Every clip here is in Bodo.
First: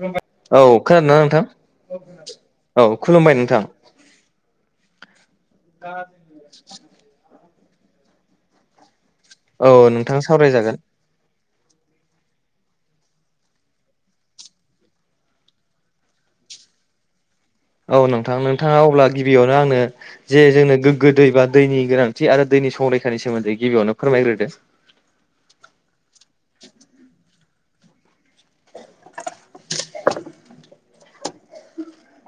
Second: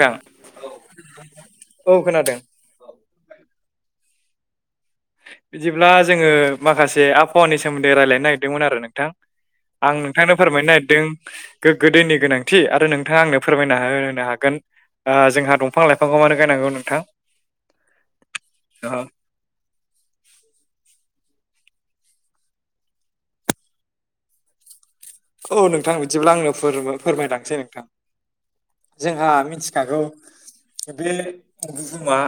थां औ खोनादोंना नोंथां औ खोनादों। औ खुलुमबाय नोंथां। बिदिब्ला जोङो माखासे आबहावानि सोमोन्दै रायलायनो नागिरदोंमोन आरो नोंथां। औ आं नोंथां नोंथांनो फोरमायनो सावरायजागोन नागिरदों गोगो दैनि गोनांथि आरो नोंथाङा आंनो फोरमायना होनो हागोन। ओ-जोंहा दंफां लाइफांखौ मानो गायनांगौ नोंथां। औ नोंथां नोंथाङा अब्ला गिबियावनो आंनो जे जोंनो गोग्गो दै बा दैनि गोनां थिआरो दैनि संरैखानि सोमोनदै गिबियावनो फोरमायग्रोदों। औ नोंथां बिदिब्ला आंनो फोर-फोरमायलांसै नोंथां। जोंहा मिथिखागौ। बे बुहुमा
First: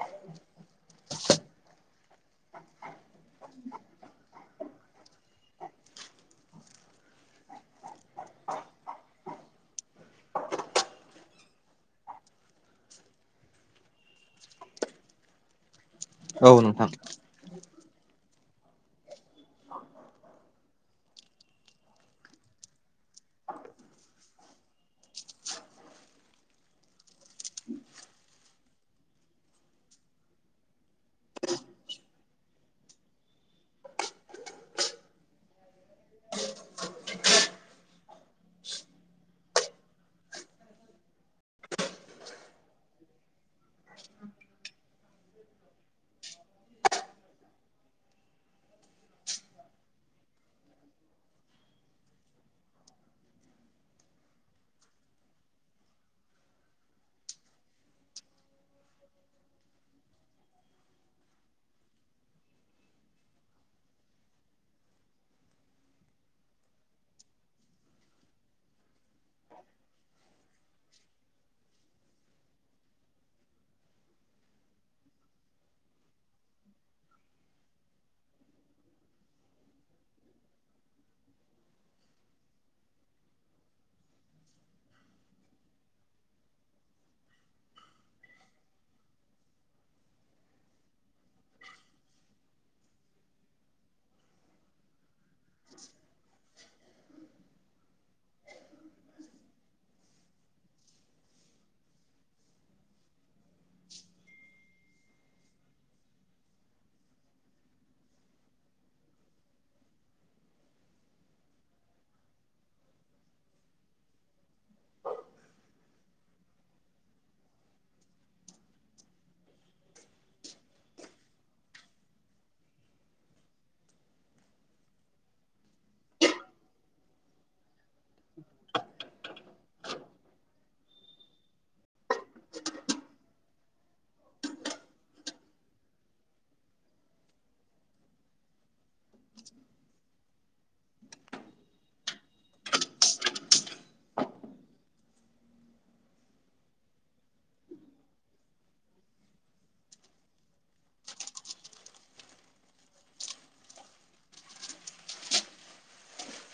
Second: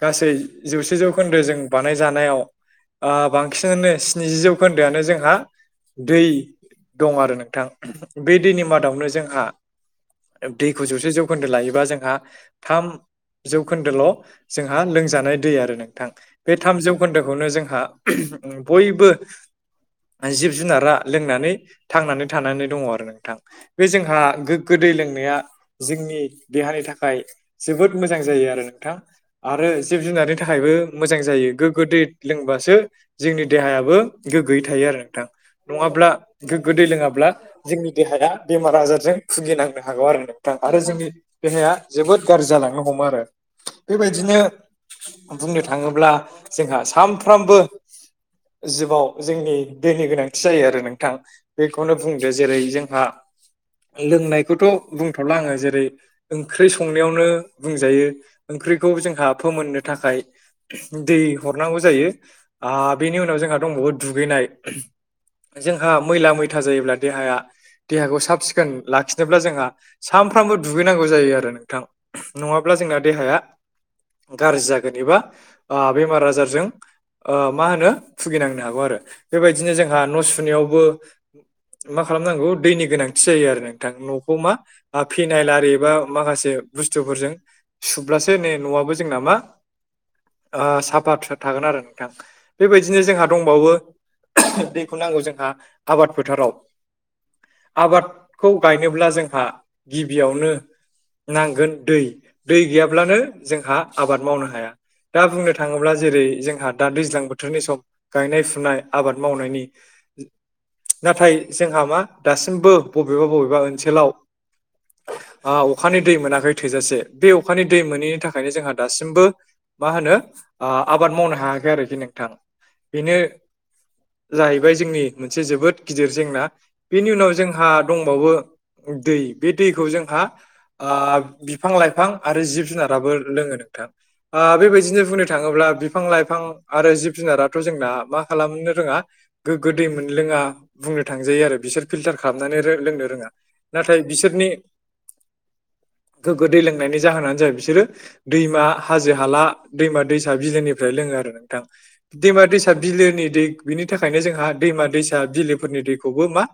गासै जौसे-जौखोन्दो जों बानायजानायाव ओ बांसिनानो स्निजि जौखोन्दोआानो जोंहा दै। दं आरो नोंथां बे दैनि मादावनो जोंहा दैखौ जौसे-जौखोन्दो लायोबा जोंहा थाम जौखोन्दोल' जोंहा लोंजानाय दै आरो नोंथां औ बे थाम- नोंथां जौखोन्दोखौनो जोंहा ओम बयबो जिब-जुनारा लोंनानै थांनानै थानानै दङ आरो नोंथां। बे जोंहा गोग्गो दै लोंनाया जोंनि देहानि थाखाय जोबोद मोजां जायो आरो नोंथां। आरो जिब-जुनारनि थाखायबो मोजां जायो गोग्गो दै लोंबासो जोंनि देहायाबो गोगोयै थायो आरो नोंथां नङाब्ला गोदै लोङाब्ला जोंनि देहाया बेमार आजारजों भुगिनांनो हागौ आरो नोंथां आरो जोंनि देहाया जोबोद गाज्रि जालांनो हमो आरो बेबायदिनो बुंनो थाङोब्ला जोंहा सानफ्रामबो जगाव जोंनि दैनि गोनांथि जायो आरो नोंथां। बेखौनो बुंदो जेरै जोंहा लोंनायखौथ' बुंथ'ला आङो जेरै ओंख्रि संनायावनो बुंजायो ओंख्रिखौ जोंहा फोमोननो थाखाय दै हरनांगौ जायो आ, बेनि उनाव जोंहा दंबावो दुगैनाय। जोंहा मैला- मैथा जायोब्ला देहाया देहाखौ साब-सिखोन लाखिनोब्ला जोंहा सानफ्रामबो दुगैनांगौ जायो आरो नोंथां। नङाब्ला जोंना देहाया गाज्रि जागोन एबा ओ बेमार आजारजों ओ माहोनो भुगिनांनो हागौ आरो बेबायदिनो जोंहा न' सुनायावबो मा खालामनांगौ दैनि गोनांथि जायो आरो नोंथां न'खौ मा फिनाल आरि बा माखासे बुस्थुफोरजों सुब्लासो नै न'आबो जों नामा ओ साफा थागोन आरो नोंथां बेबायदिनो जोंहा दंबावो दैखौ नांगौ जोंहा आबाद फोथाराव। आबादखौ गायनोब्ला जोंहा गिबियावनो नांगोन दै-दै गैयाब्लानो जोंहा आबाद मावनो हाया। दा बुंनो थाङोब्ला जेरै जोंहा दा-दैज्लां बोथोरनि सम। गायनाय- फुनाय आबाद मावनायनि नाथाय जोंहा मा दासिमबो बबेबा- बबेबा ओनसोलाव ओ अखानि दै मोनाखै थोजासे बे अखानि दै मोनैनि थाखायनो जोंहा दासिमबो मा होनो ओ आबाद मावनो हायाखै आरोखि नोंथां बेनो जाहैबाय जोंनि मोनसे जोबोद गिदिर जेंना बेनि उनाव जोंहा दंबावो दै बे दैखौ जोंहा ओ बिफां-लाइफां आरो जिब-जुनाराबो लोङो नोंथां। ओ बेबायदिनो बुंनो थाङोब्ला बिफां-लाइफां आरो जिब जुनाराथ' जोंना मा खालामनो रोङा गोगो दै मोनलोङा। बुंनो थांजायो आरो बिसोर फिल्टार खालामनानै लोंनो रोङा नाथाय बिसोरनि गोगो दै लोंनायनि जाहोनानो जाबाय बिसोरो दैमा हाजो हाला दैमा दैसा बिलोनिफ्राय लोङो आरो नोंथां दैमा दैसा बिलोनि दै बिनि थाखायनो जोंहा दैमा दैसा बिलो फोरनि दैखौबो मा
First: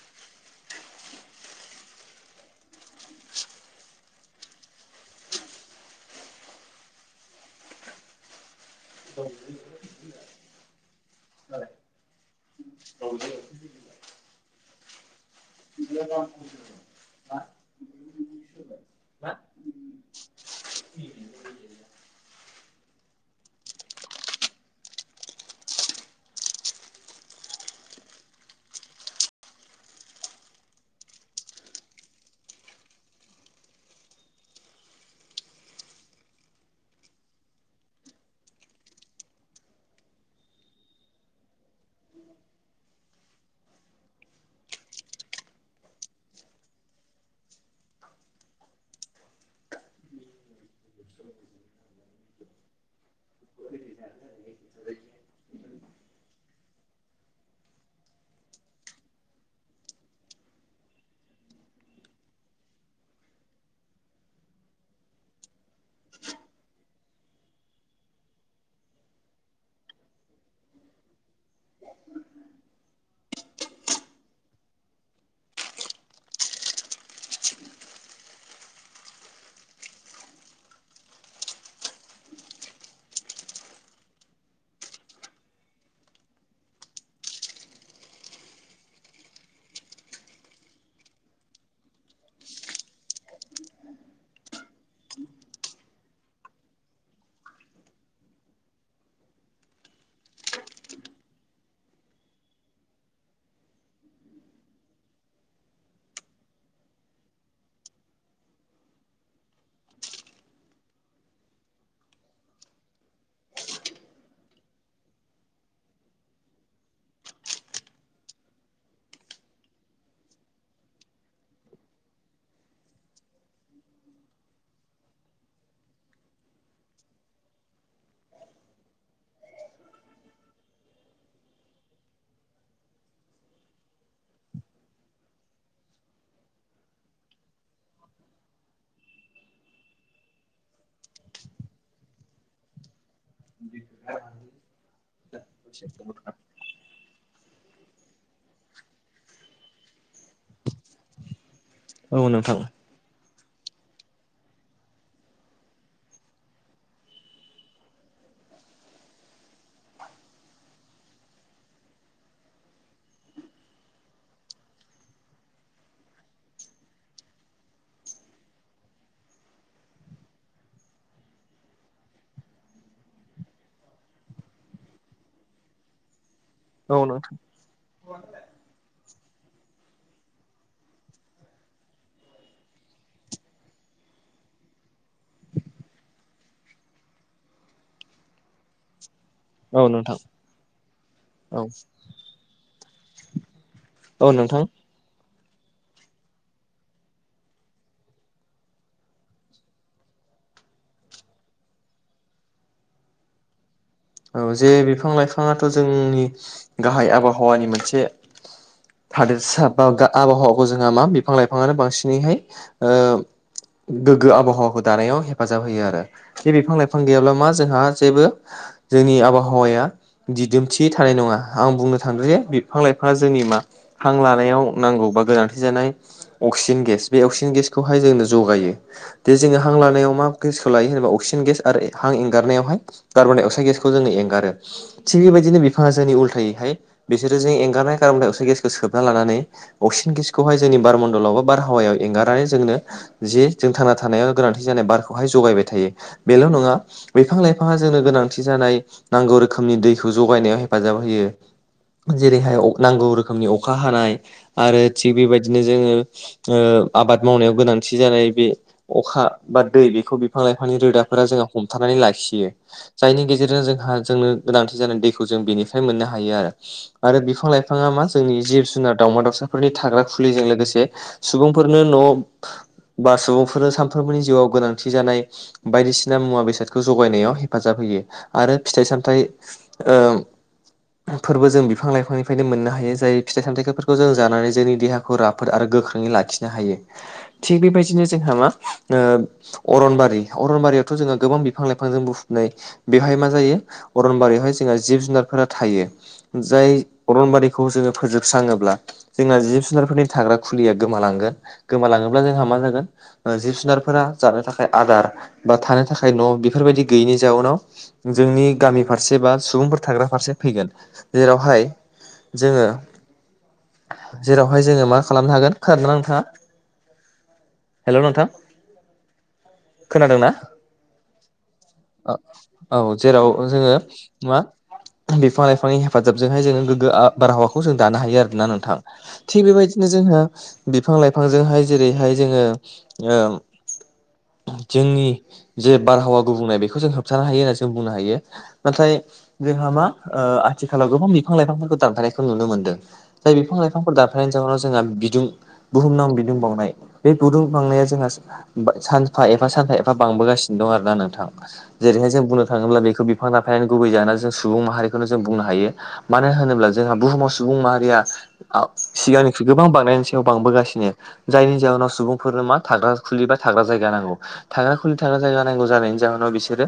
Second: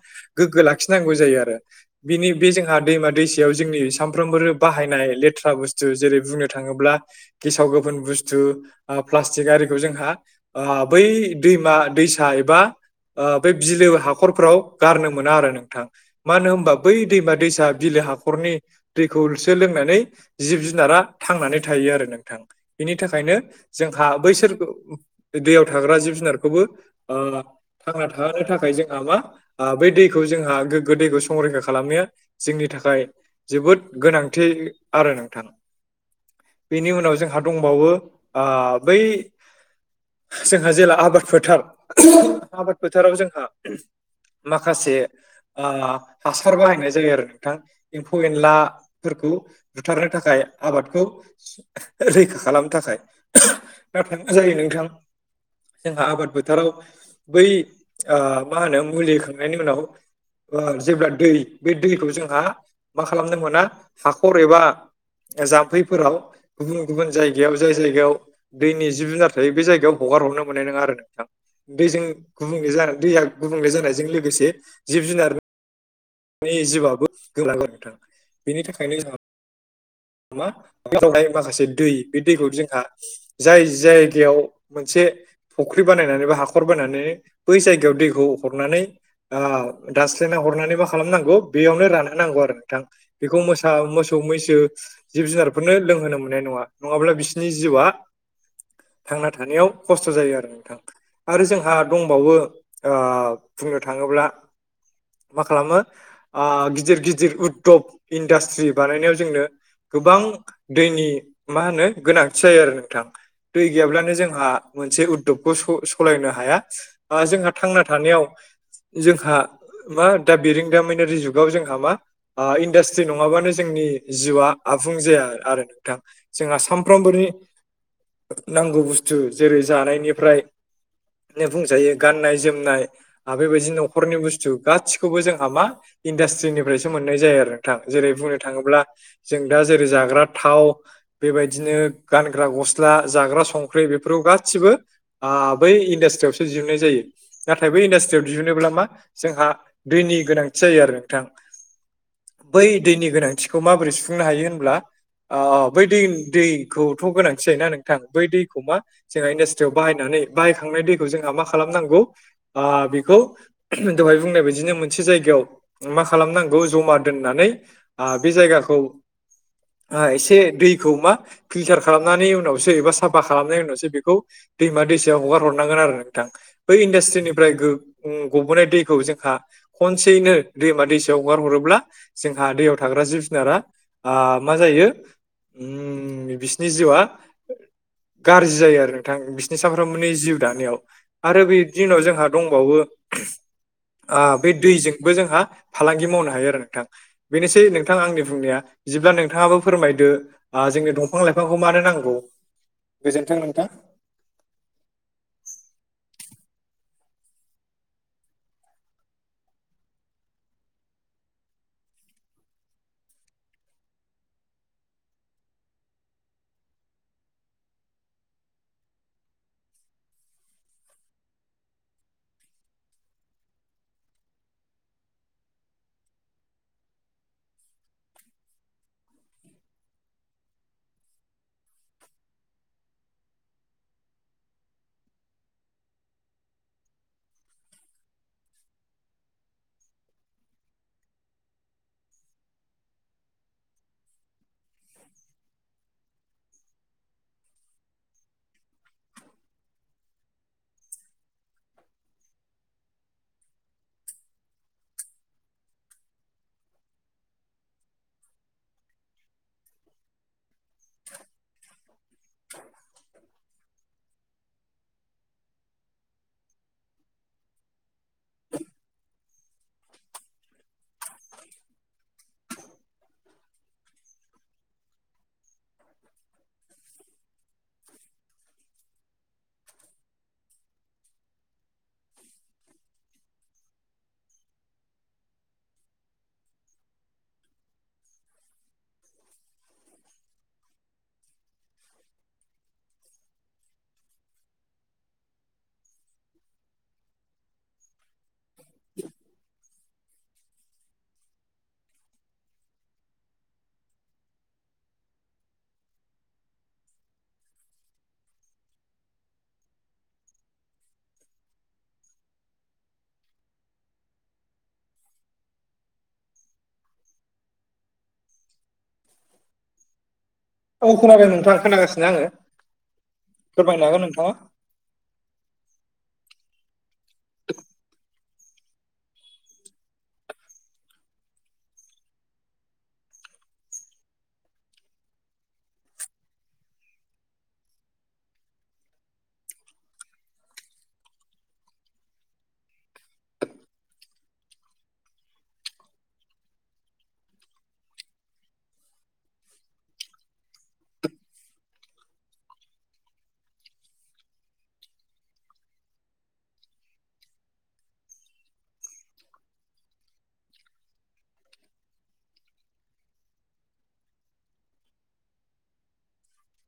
गोगो लाखिनांगौ जायो आरो बिनि बे जोंहा दैमा दैसायाव जोंनि सानफ्रोमबो बाहायनाय लेथ्रा बुस्थु जेरै बुंनो थाङोब्ला गेसाव गोफोन बुस्थु ओ प्लास्टिक आरिखौ जोंहा ओ बै दैमा दैसा एबा ओ बै बिलो हाखरफ्राव गारनो मोना आरो नोंथां मानो होनबा बै दैमा दैसा बिलो हाखरनि दैखौसो लोंनानै जिब जुनारा थांनानै थायो आरो नोंथां बिनि थाखायनो जोंहा बैसोरखौ दैयाव थाग्रा जिब जुनारखौबो ओ थांना थाहानो थाखाय जोंहा मा ओ बै दैखौ जोंहा गोगो दैखौ संरैखा खालामनाया जोंनि थाखाय जोबोद गोनांथि आरो नोंथां बेनि उनाव जोंहा दंबावो ओ बै जोंहा जेला आबाद फोथार आबाद फोथाराव जोंहा माखासे ओ हासार बाहायनाय जायो आरो नोंथां एम्फौ एनलाफोरखौ बुथारनो थाखाय आबादखौ रैखा खालामनो थाखाय नाथाय मा जायो नोंथां जोंहा आबाद फोथाराव बै ओ माहोनो मुलि होखांनायनि उनाव ओ जेब्ला दै बे दैखौ जोंहा मा खालामनो मोना हाखर एबा जाम्फैफोराव गुबुन गुबुन जायगायाव जाय जायगायाव दैनि जिब जुनार थायो बे जायगायाव हगार हरनो मोननाय नङा आरो नोंथां दैजों गुबुंले जाहो दैया गुबुंले जानायजों लोगोसे जिब जुनार नि जिउआबो गोमालाङो नोंथां बेनि थाखायनो जोंहा मा बेवहाय माखासे दै बे दैखौ जोंहा जाय जायगायाव मोनसे फुख्रि बानायनानै बा हाखर बानायनानै बै जायगायाव दैखौ हरनानै ओ दास्लिना हरनानैबा खालामनांगौ बेयावनो रानहो नांगौ आरो नोंथां बेखौ मोसा मोसौ मैसो जिब जुनारफोरनो लोंहोनो मोननाय नङा नङाब्ला बिसोरनि जिउआ थांना थानायाव खस्त जायो आरो नोंथां आरो जोंहा दंबावो ओ बुंनो थाङोब्ला मा खालामो ओ गिदिर गिदिर उद्धब इन्डास्ट्रि बानायनायाव जोंनो गोबां दैनि मा होनो गोनांथि जायो आरो नोंथां दै गैयाब्लानो जोंहा मोनसे उद्दबखौ स सालायनो हाया ओ जोंहा थांना थानायाव जोंहा मा दा बेरों दामिनारि जुगाव जोंहा मा ओ इन्डास्ट्रि नङाबानो जोंनि जिउआ आबुं जाया आरो नोंथां जोंहा सामफ्रोमबोनि नांगौ बुस्थु जेरै जानायनिफ्राय बुंजायो गाननाय जोमनाय आरो बेबायदिनो न'खरनि बुस्थु गासिखौबो जों हा मा इन्डासट्रिनिफ्रायसो मोननाय जायो आरो थां जेरै बुंनो थाङोब्ला जों दा जेरै जाग्रा थाव बेबायदिनो गानग्रा गस्ला जाग्रा संख्रि बेफोराव गासिबो ओ बै इन्डास्ट्रियाव बिजिरनाय जायो नाथाय बै इन्दास्ट्रियाव दिहोनोब्ला मा दैनि गोनांथि जायो आरो नोंथां औ नोंथां बै दैनि गोनांथिखौ माबोरै सुफुंनो हायो होनब्ला ओ बै दै दैखौथ' गोनांथि जायोना नोंथां बै दैखौ मा जोंहा इन्डासट्रियाव बाहायनानै बाहायखांनाय दैखौ जोंहा मा खालामनांगौ बेखौ दहाय बुंनाय बायदिनो मोनसे जायगायाव मा खालामनांगौ जमा दोननानै बे जायगाखौ एसे दैखौ मा फिलटार खालामनायनि उनावसो एबा साफा खालामनायनि उनावसो बेखौ दैमा दैसायाव हगार हरनांगोन आरो नोंथां बै औ नोंथां इन्डास्ट्रिनिफ्राय गो अम गबोनाय दैखौ जोंहा खनसेयैनो दैमा दैसायाव हगार हरोब्ला जोंहा दैयाव थाग्रा जिब जुनारा ओ मा जायो अम बिसिनि जिउआ गाज्रि जायो आरो नोंथां बि साफ्रोमबोनि जिउ दानायाव आरो औ बिनि उनाव जोंहा दंबावो औ नोंथां जजोंबो जोंहा फालांगि मावनो हायो आरो नोंथां बेनोसै नोंथां आंनि बुंनाया जेब्ला नोंथाङाबो फोरमायदो जोंनो दंफां लाइफांखौ मानो नांगौ गोजोनथों नोंथां औ जे बिफां लाइफाङाथ' जोंनि गाहाय आबहावानि मोनसे थादोरसा बा आबहावाखौ जोंहा मा बिफां लाइफाङानो बांसिनैहाय गोग्गो आबहावाखौ दानायाव हेफाजाब होयो आरो बेे बिफां लाइफां गैयाब्ला मा जोंहा जेबो जोंनि आबहावाया दिदोमथि थानाय नङा आं बुंनो थांदों जे बिफां लाइफाङा जोंनि मा हां लानायाव नांगौ बा गोनांथि जानाय अक्सिजेन गेस बे अक्सिजेन गेसखौहाय जोंनो जगायो दे जोङो हां लानायाव मा गेसखौ लायो होनबा अक्सिजेन गेस आरो हां एंगारनायावहाय कार्बनडाइअक्साइड गेसखौ बे खौ जोङो एंगारो थिग बेबायदिनो बिफाङा जोंनि उल्थायैहाय बिसोरो जों एंगारनाय कारन दस गेसखौ सोबना लानानै अक्सिन गेसखौहाय जोंनि बारमण्डलाव बा बारहावायाव एंगारनानै जोंनो जे जों थांना थानायाव गोनांथि जानाय बारखौहाय जगायबाय थायो बेल' नङा बिफां लाइफाङा जोंनो गोनांथि खि जानाय नांगौ रोखोमनि दैखौ जगायनायाव हेफाजाब होयो जेरैहाय नांगौ रोखोमनि अखा हानाय आरो थिग बेबायदिनो जोङो आबाद मावनायाव गोनांथि जानाय बे अखा बा दै बेखौ बिफां लाइफांनि रोदाफोरा जोंहा हमथानानै लाखियो जायनि गेजेरजों जोंहा जोंनो गोनांथि जानाय दैखौ जों बेनिफ्राय मोननो हायो आरो आरो बिफां लाइफाङा मा जोंनि जिब जुनार दाउमा दाउसाफोरनि थाग्रा खुलिजों लोगोसे सुबुंफोरनो न' बा सुबुंफोरनो सानफ्रोमबोनि जिउआव गोनांथि जानाय बायदिसिना मुवा बेसादखौ जगायनायाव हेफाजाब दाफैयो आरो फिथाइ सामथाइ ओम फोरबो जों बिफां लाइफांनिफ्रायनो मोननो हायो जाय फिथाइ सामथायाइफोरखौ जों जानानै जोंनि देहाखौ खौ राफोद आरो गोख्रोङै लाखिनो हायो थिग बेबायदिनो जोंहा मा अरनबारि अरनबारियावथ' जोङो गोबां बिफां लाइफांजों बु नाय बेवहाय मा जायो अरनबारियावहाय जोंहा जिब जुनारफोरा थायो जाय अरनबारिखौ जोङो फोजोबस्राङोब्ला जोंना जिब जुनारफोरनि थाग्रा खुलिया गोमालांगोन गोमालाङोब्ला जोंहा मा जागोन जिब जुनारफोरा जानो थाखाय आदार बा थानो थाखाय न' बेफोरबायदि गैयिनि जाउनाव जोंनि गामि फारसे बा सुबुंफोर थाग्रा फारसे फैगोन जेरावहाय जोङो जेरावहाय जोङो मा खालामनो हागोन खोना नोंथाङा हेलौ नोंथां खोनादोंना औ खोनादों नोंथा खोनासि ओ औ जेराव जोङो नोंथाङा मा बिफां लाइफांनि हेफाजाबजोंहाय जोङो गोग्गो बारहावाखौ जों दानो हायो आर ना नोंथां थिग बेबायदिनो जोंहा बिफां लाइफांजोंहाय जेरैहाय जोङो जोंनि जे बारहावा गुबुंनाय बेखौ जों होबथानो हायो होननानै जों बुंनो हायो। नाथाय जोंहा मा ओ आथिखालाव गोबां बिफां लाइफांफोरखौ दानफनायखौ नुनो मोनदों। जाय बिफां लाइफांफोर दानफनायनि जाहनाव जोंहा बिदुं बुहुमनां बिदुं बावनाय बे बिदुं बांनाया जोंहा सानफा एफा सानफा एफा बांबोगासिनो दं आरो ना नोंथां। जेरैहाय जों बुंनो थाङोब्ला बेखौ बिफां दानफायनानै गुबै जानानै जों सुबुं माहारिखौनो जों बुंनो हायो। मानो होनोब्ला जोंहा बुहुमाव सुबुं माहारिया। आव सिगांनिख्रुइ गोबां बांनायनि सिगाव बांबोगासिनो। जायनि जाहोनाव सुबुंफोरनो मा थाग्रा खुलि बा थाग्रा जायगा नांगौ थाग्रा खुलि थाग्रा जायगा नांगौ जानायनि। जाहोनाव बिसोरो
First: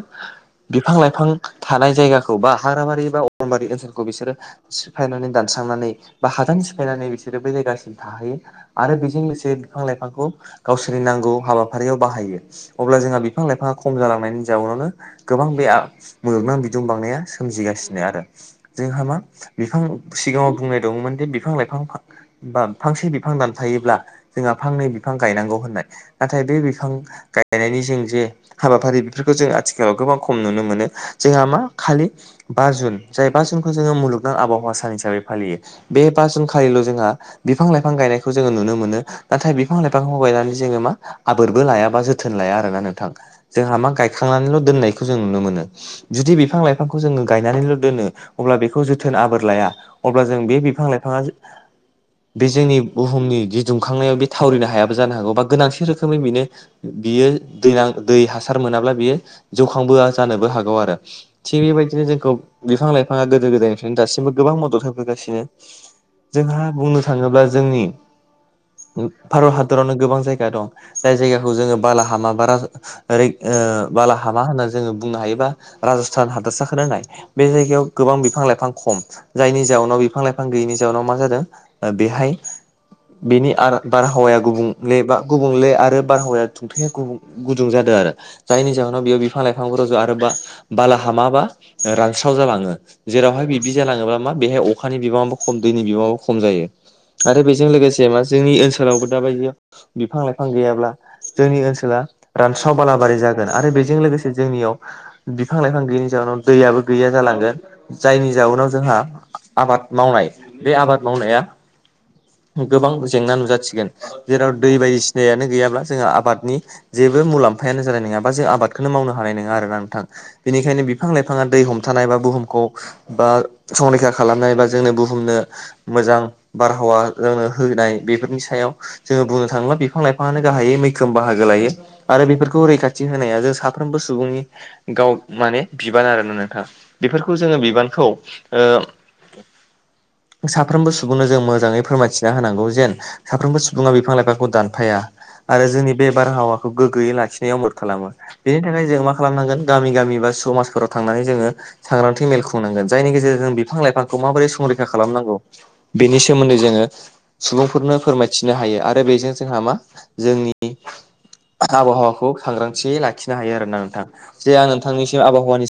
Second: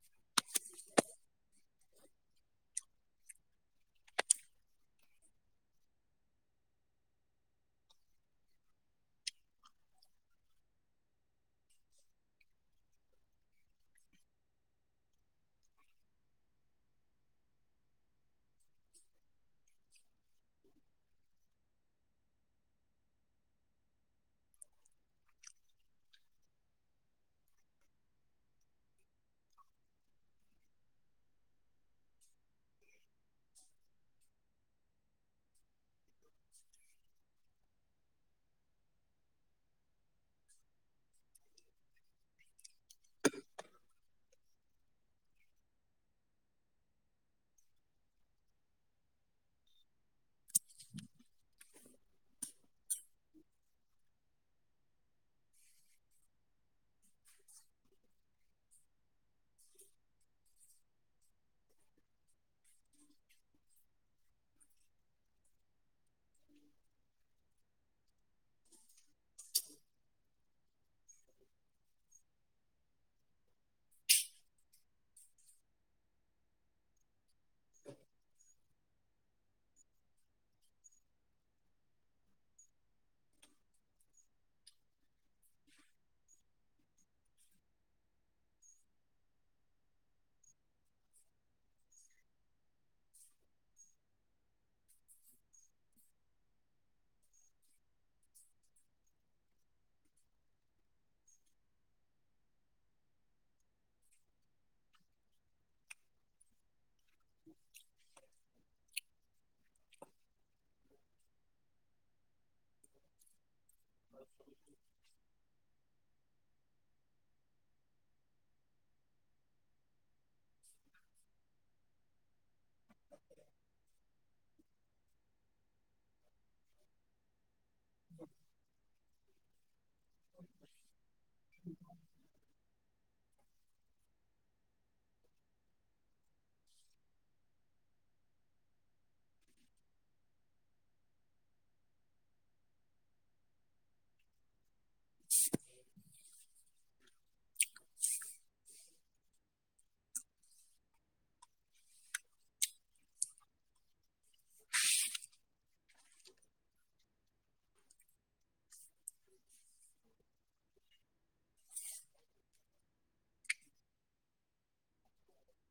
बिफां लाइफां थानाय जायगाखौ बा हाग्राबारि बा अरनबारि ओनसोलखौ बिसोरो सिफायनानै दानस्रांनानै बा हादान सिफायनानै बिसोरो बै जायगासिम हा होयो आरो बेजों लोगोसे बिफां लाइफांखौ गावसोरनि नांगौ हाबाफारियाव बाहायो। अब्ला जोंहा बिफां लाइफाङा खम जालाङो। जानायनि जाउनावनो गोबां बे मोगनां बिदुं बांनाया सोमजिगासिनो आरो। जोंहा मा बिफां सिगाङाव बुंनाय दंमोन दि बिफां लाइफां। बा फांसे बिफां दानफायोब्ला। जोंहा फांनै बिफां गायनांगौ होननाय नाथाय बे बिफां गायनायनि जों जे हाबाफारि। बेफोरखौ जों आथिखालाव गोबां खम नुनो मोनो जोंहा मा खालि। बा जुन जाय बा जुनखौ जोङो मुलुगनां आबहावा सान हिसाबै फालियो। बे बा जुनखालिल' जोंहा। बिफां लाइफां गायनायखौ जोङो नुनो मोनो नाथाय बिफां लाइफांखौ गायनानै जोङो मा। आबोरबो लायाबा जोथोन लाया आरोना नोंथां जोंहा मा गायखांनानैल' दोननायखौ जों नुनो मोनो। जुदि बिफां लाइफांखौ जोङो गायनानैल' दोनो अब्ला बेखौ जोथोन आबोर लाया। अब्ला जों बे बिफां लाइफाङा। बे जोंनि बुहुमनि जि दुंखांनायाव बे थावरिनो हायाबो जानो हागौ बा गोनांथि रोखोमै बेनो। बियो दै हासार मोनाब्ला बियो जौखांबोआ जानोबो हागौ आरो। थिग बेबायदिनो जोंखौ बिफां लाइफाङा गोदो गोदायनिफ्रायनो दासिमबो गोबां मदद होबोगासिनो। जोंहा बुंनो थाङोब्ला जोंनि। भारत हादरावनो गोबां जायगा दं जाय जायगाखौ जोङो बालाहामा बारा। ओरै ओ बालाहामा होनना जोङो बुंनो हायोबा राजस्थान हादोरसाखौ नाय। बे जायगायाव गोबां बिफां लाइफां खम। जायनि जाउनाव बिफां लाइफां गैयिनि जाउनाव मा जादों बेहाय। बेनि आर बारहावाया गुबुंले बा गुबुंले आरो बारहावाया खुंथाया गुबुं। गुदुं जादों आरो जायनि जाहोनाव बेयाव बिफां लाइफां आरोबा। बालाहामा रानस्राव जालाङो। जेरावहाय बिदि जालाङोब्ला मा बेहाय अखानि बिबाङाबो खम दैनि बिबाङाबो खम जायो। आरो बेजों लोगोसे मा जोंनि ओनसोलावबो दाबायदि बिफां लाइफां गैयाब्ला। जोंनि ओनसोला रानस्राव बालाबारि जागोन आरो बेजों लोगोसे जोंनियाव। बिफां लाइफां गैयिनि जाउनाव दैयाबो गैया जालांगोन। जायनि जाउनाव जोंहा आबाद मावनाय बे आबाद मावनाया। गोबां जेंना नुजाथिगोन जेराव दै बायदिसिनायानो गैयाब्ला जोंहा आबादनि जेबो मुलाम्फायानो जानाय नङा बा जों आबादखौनो मावनो हानाय नङा आरोना नोंथां। बेनिखायनो बिफां लाइफाङा दै हमथानाय बा बुहुमखौ बा संरैखा खालामनाय बा जोंनो बुहुमनो मोजां बारहावा ओ होनाय बेफोरनि सायाव जोङो बुंनो थाङोब्ला बिफां लाइफां फांनो गाहायै मैखोम बाहागो लायो आरो बेफोरखौ रैखाथि होनाया जों साफ्रोमबो सुबुंनि गाव माने बिबान आरोना नोंथाङ बेफोरखौ जोङो बिबानखौ ओ साफ्रोमबो सुबुंनो जों मोजाङै फोरमाय। जा होनांगौ जेन साफ्रोमबो सुबुङा बिफां लाइफांखौ दान थफाया आरो जोंनि बे बारहावाखौ गोग्गयै लाखिनो मद खालामो बेनि थाखाय जों मा खालामनांगोन गामि गामि बा समाजफोराव थांनानै जोङो सांग्रांथि मेल खुंनांगोन जायनि गेजेरजोंों बिफां लाइफांखौ माबोरै संरैखा खालामनांगौ बेनि सोमोन्दै जोङो सुबुंफोरनो फोरमायथिनो हायो आरो बेजों जोंहा मा जोंनि आबहावाखौ सांग्रांथियै लाखिनो हायो आरो ना नोंथां जे आं नोंथांनिसिम आबहावानि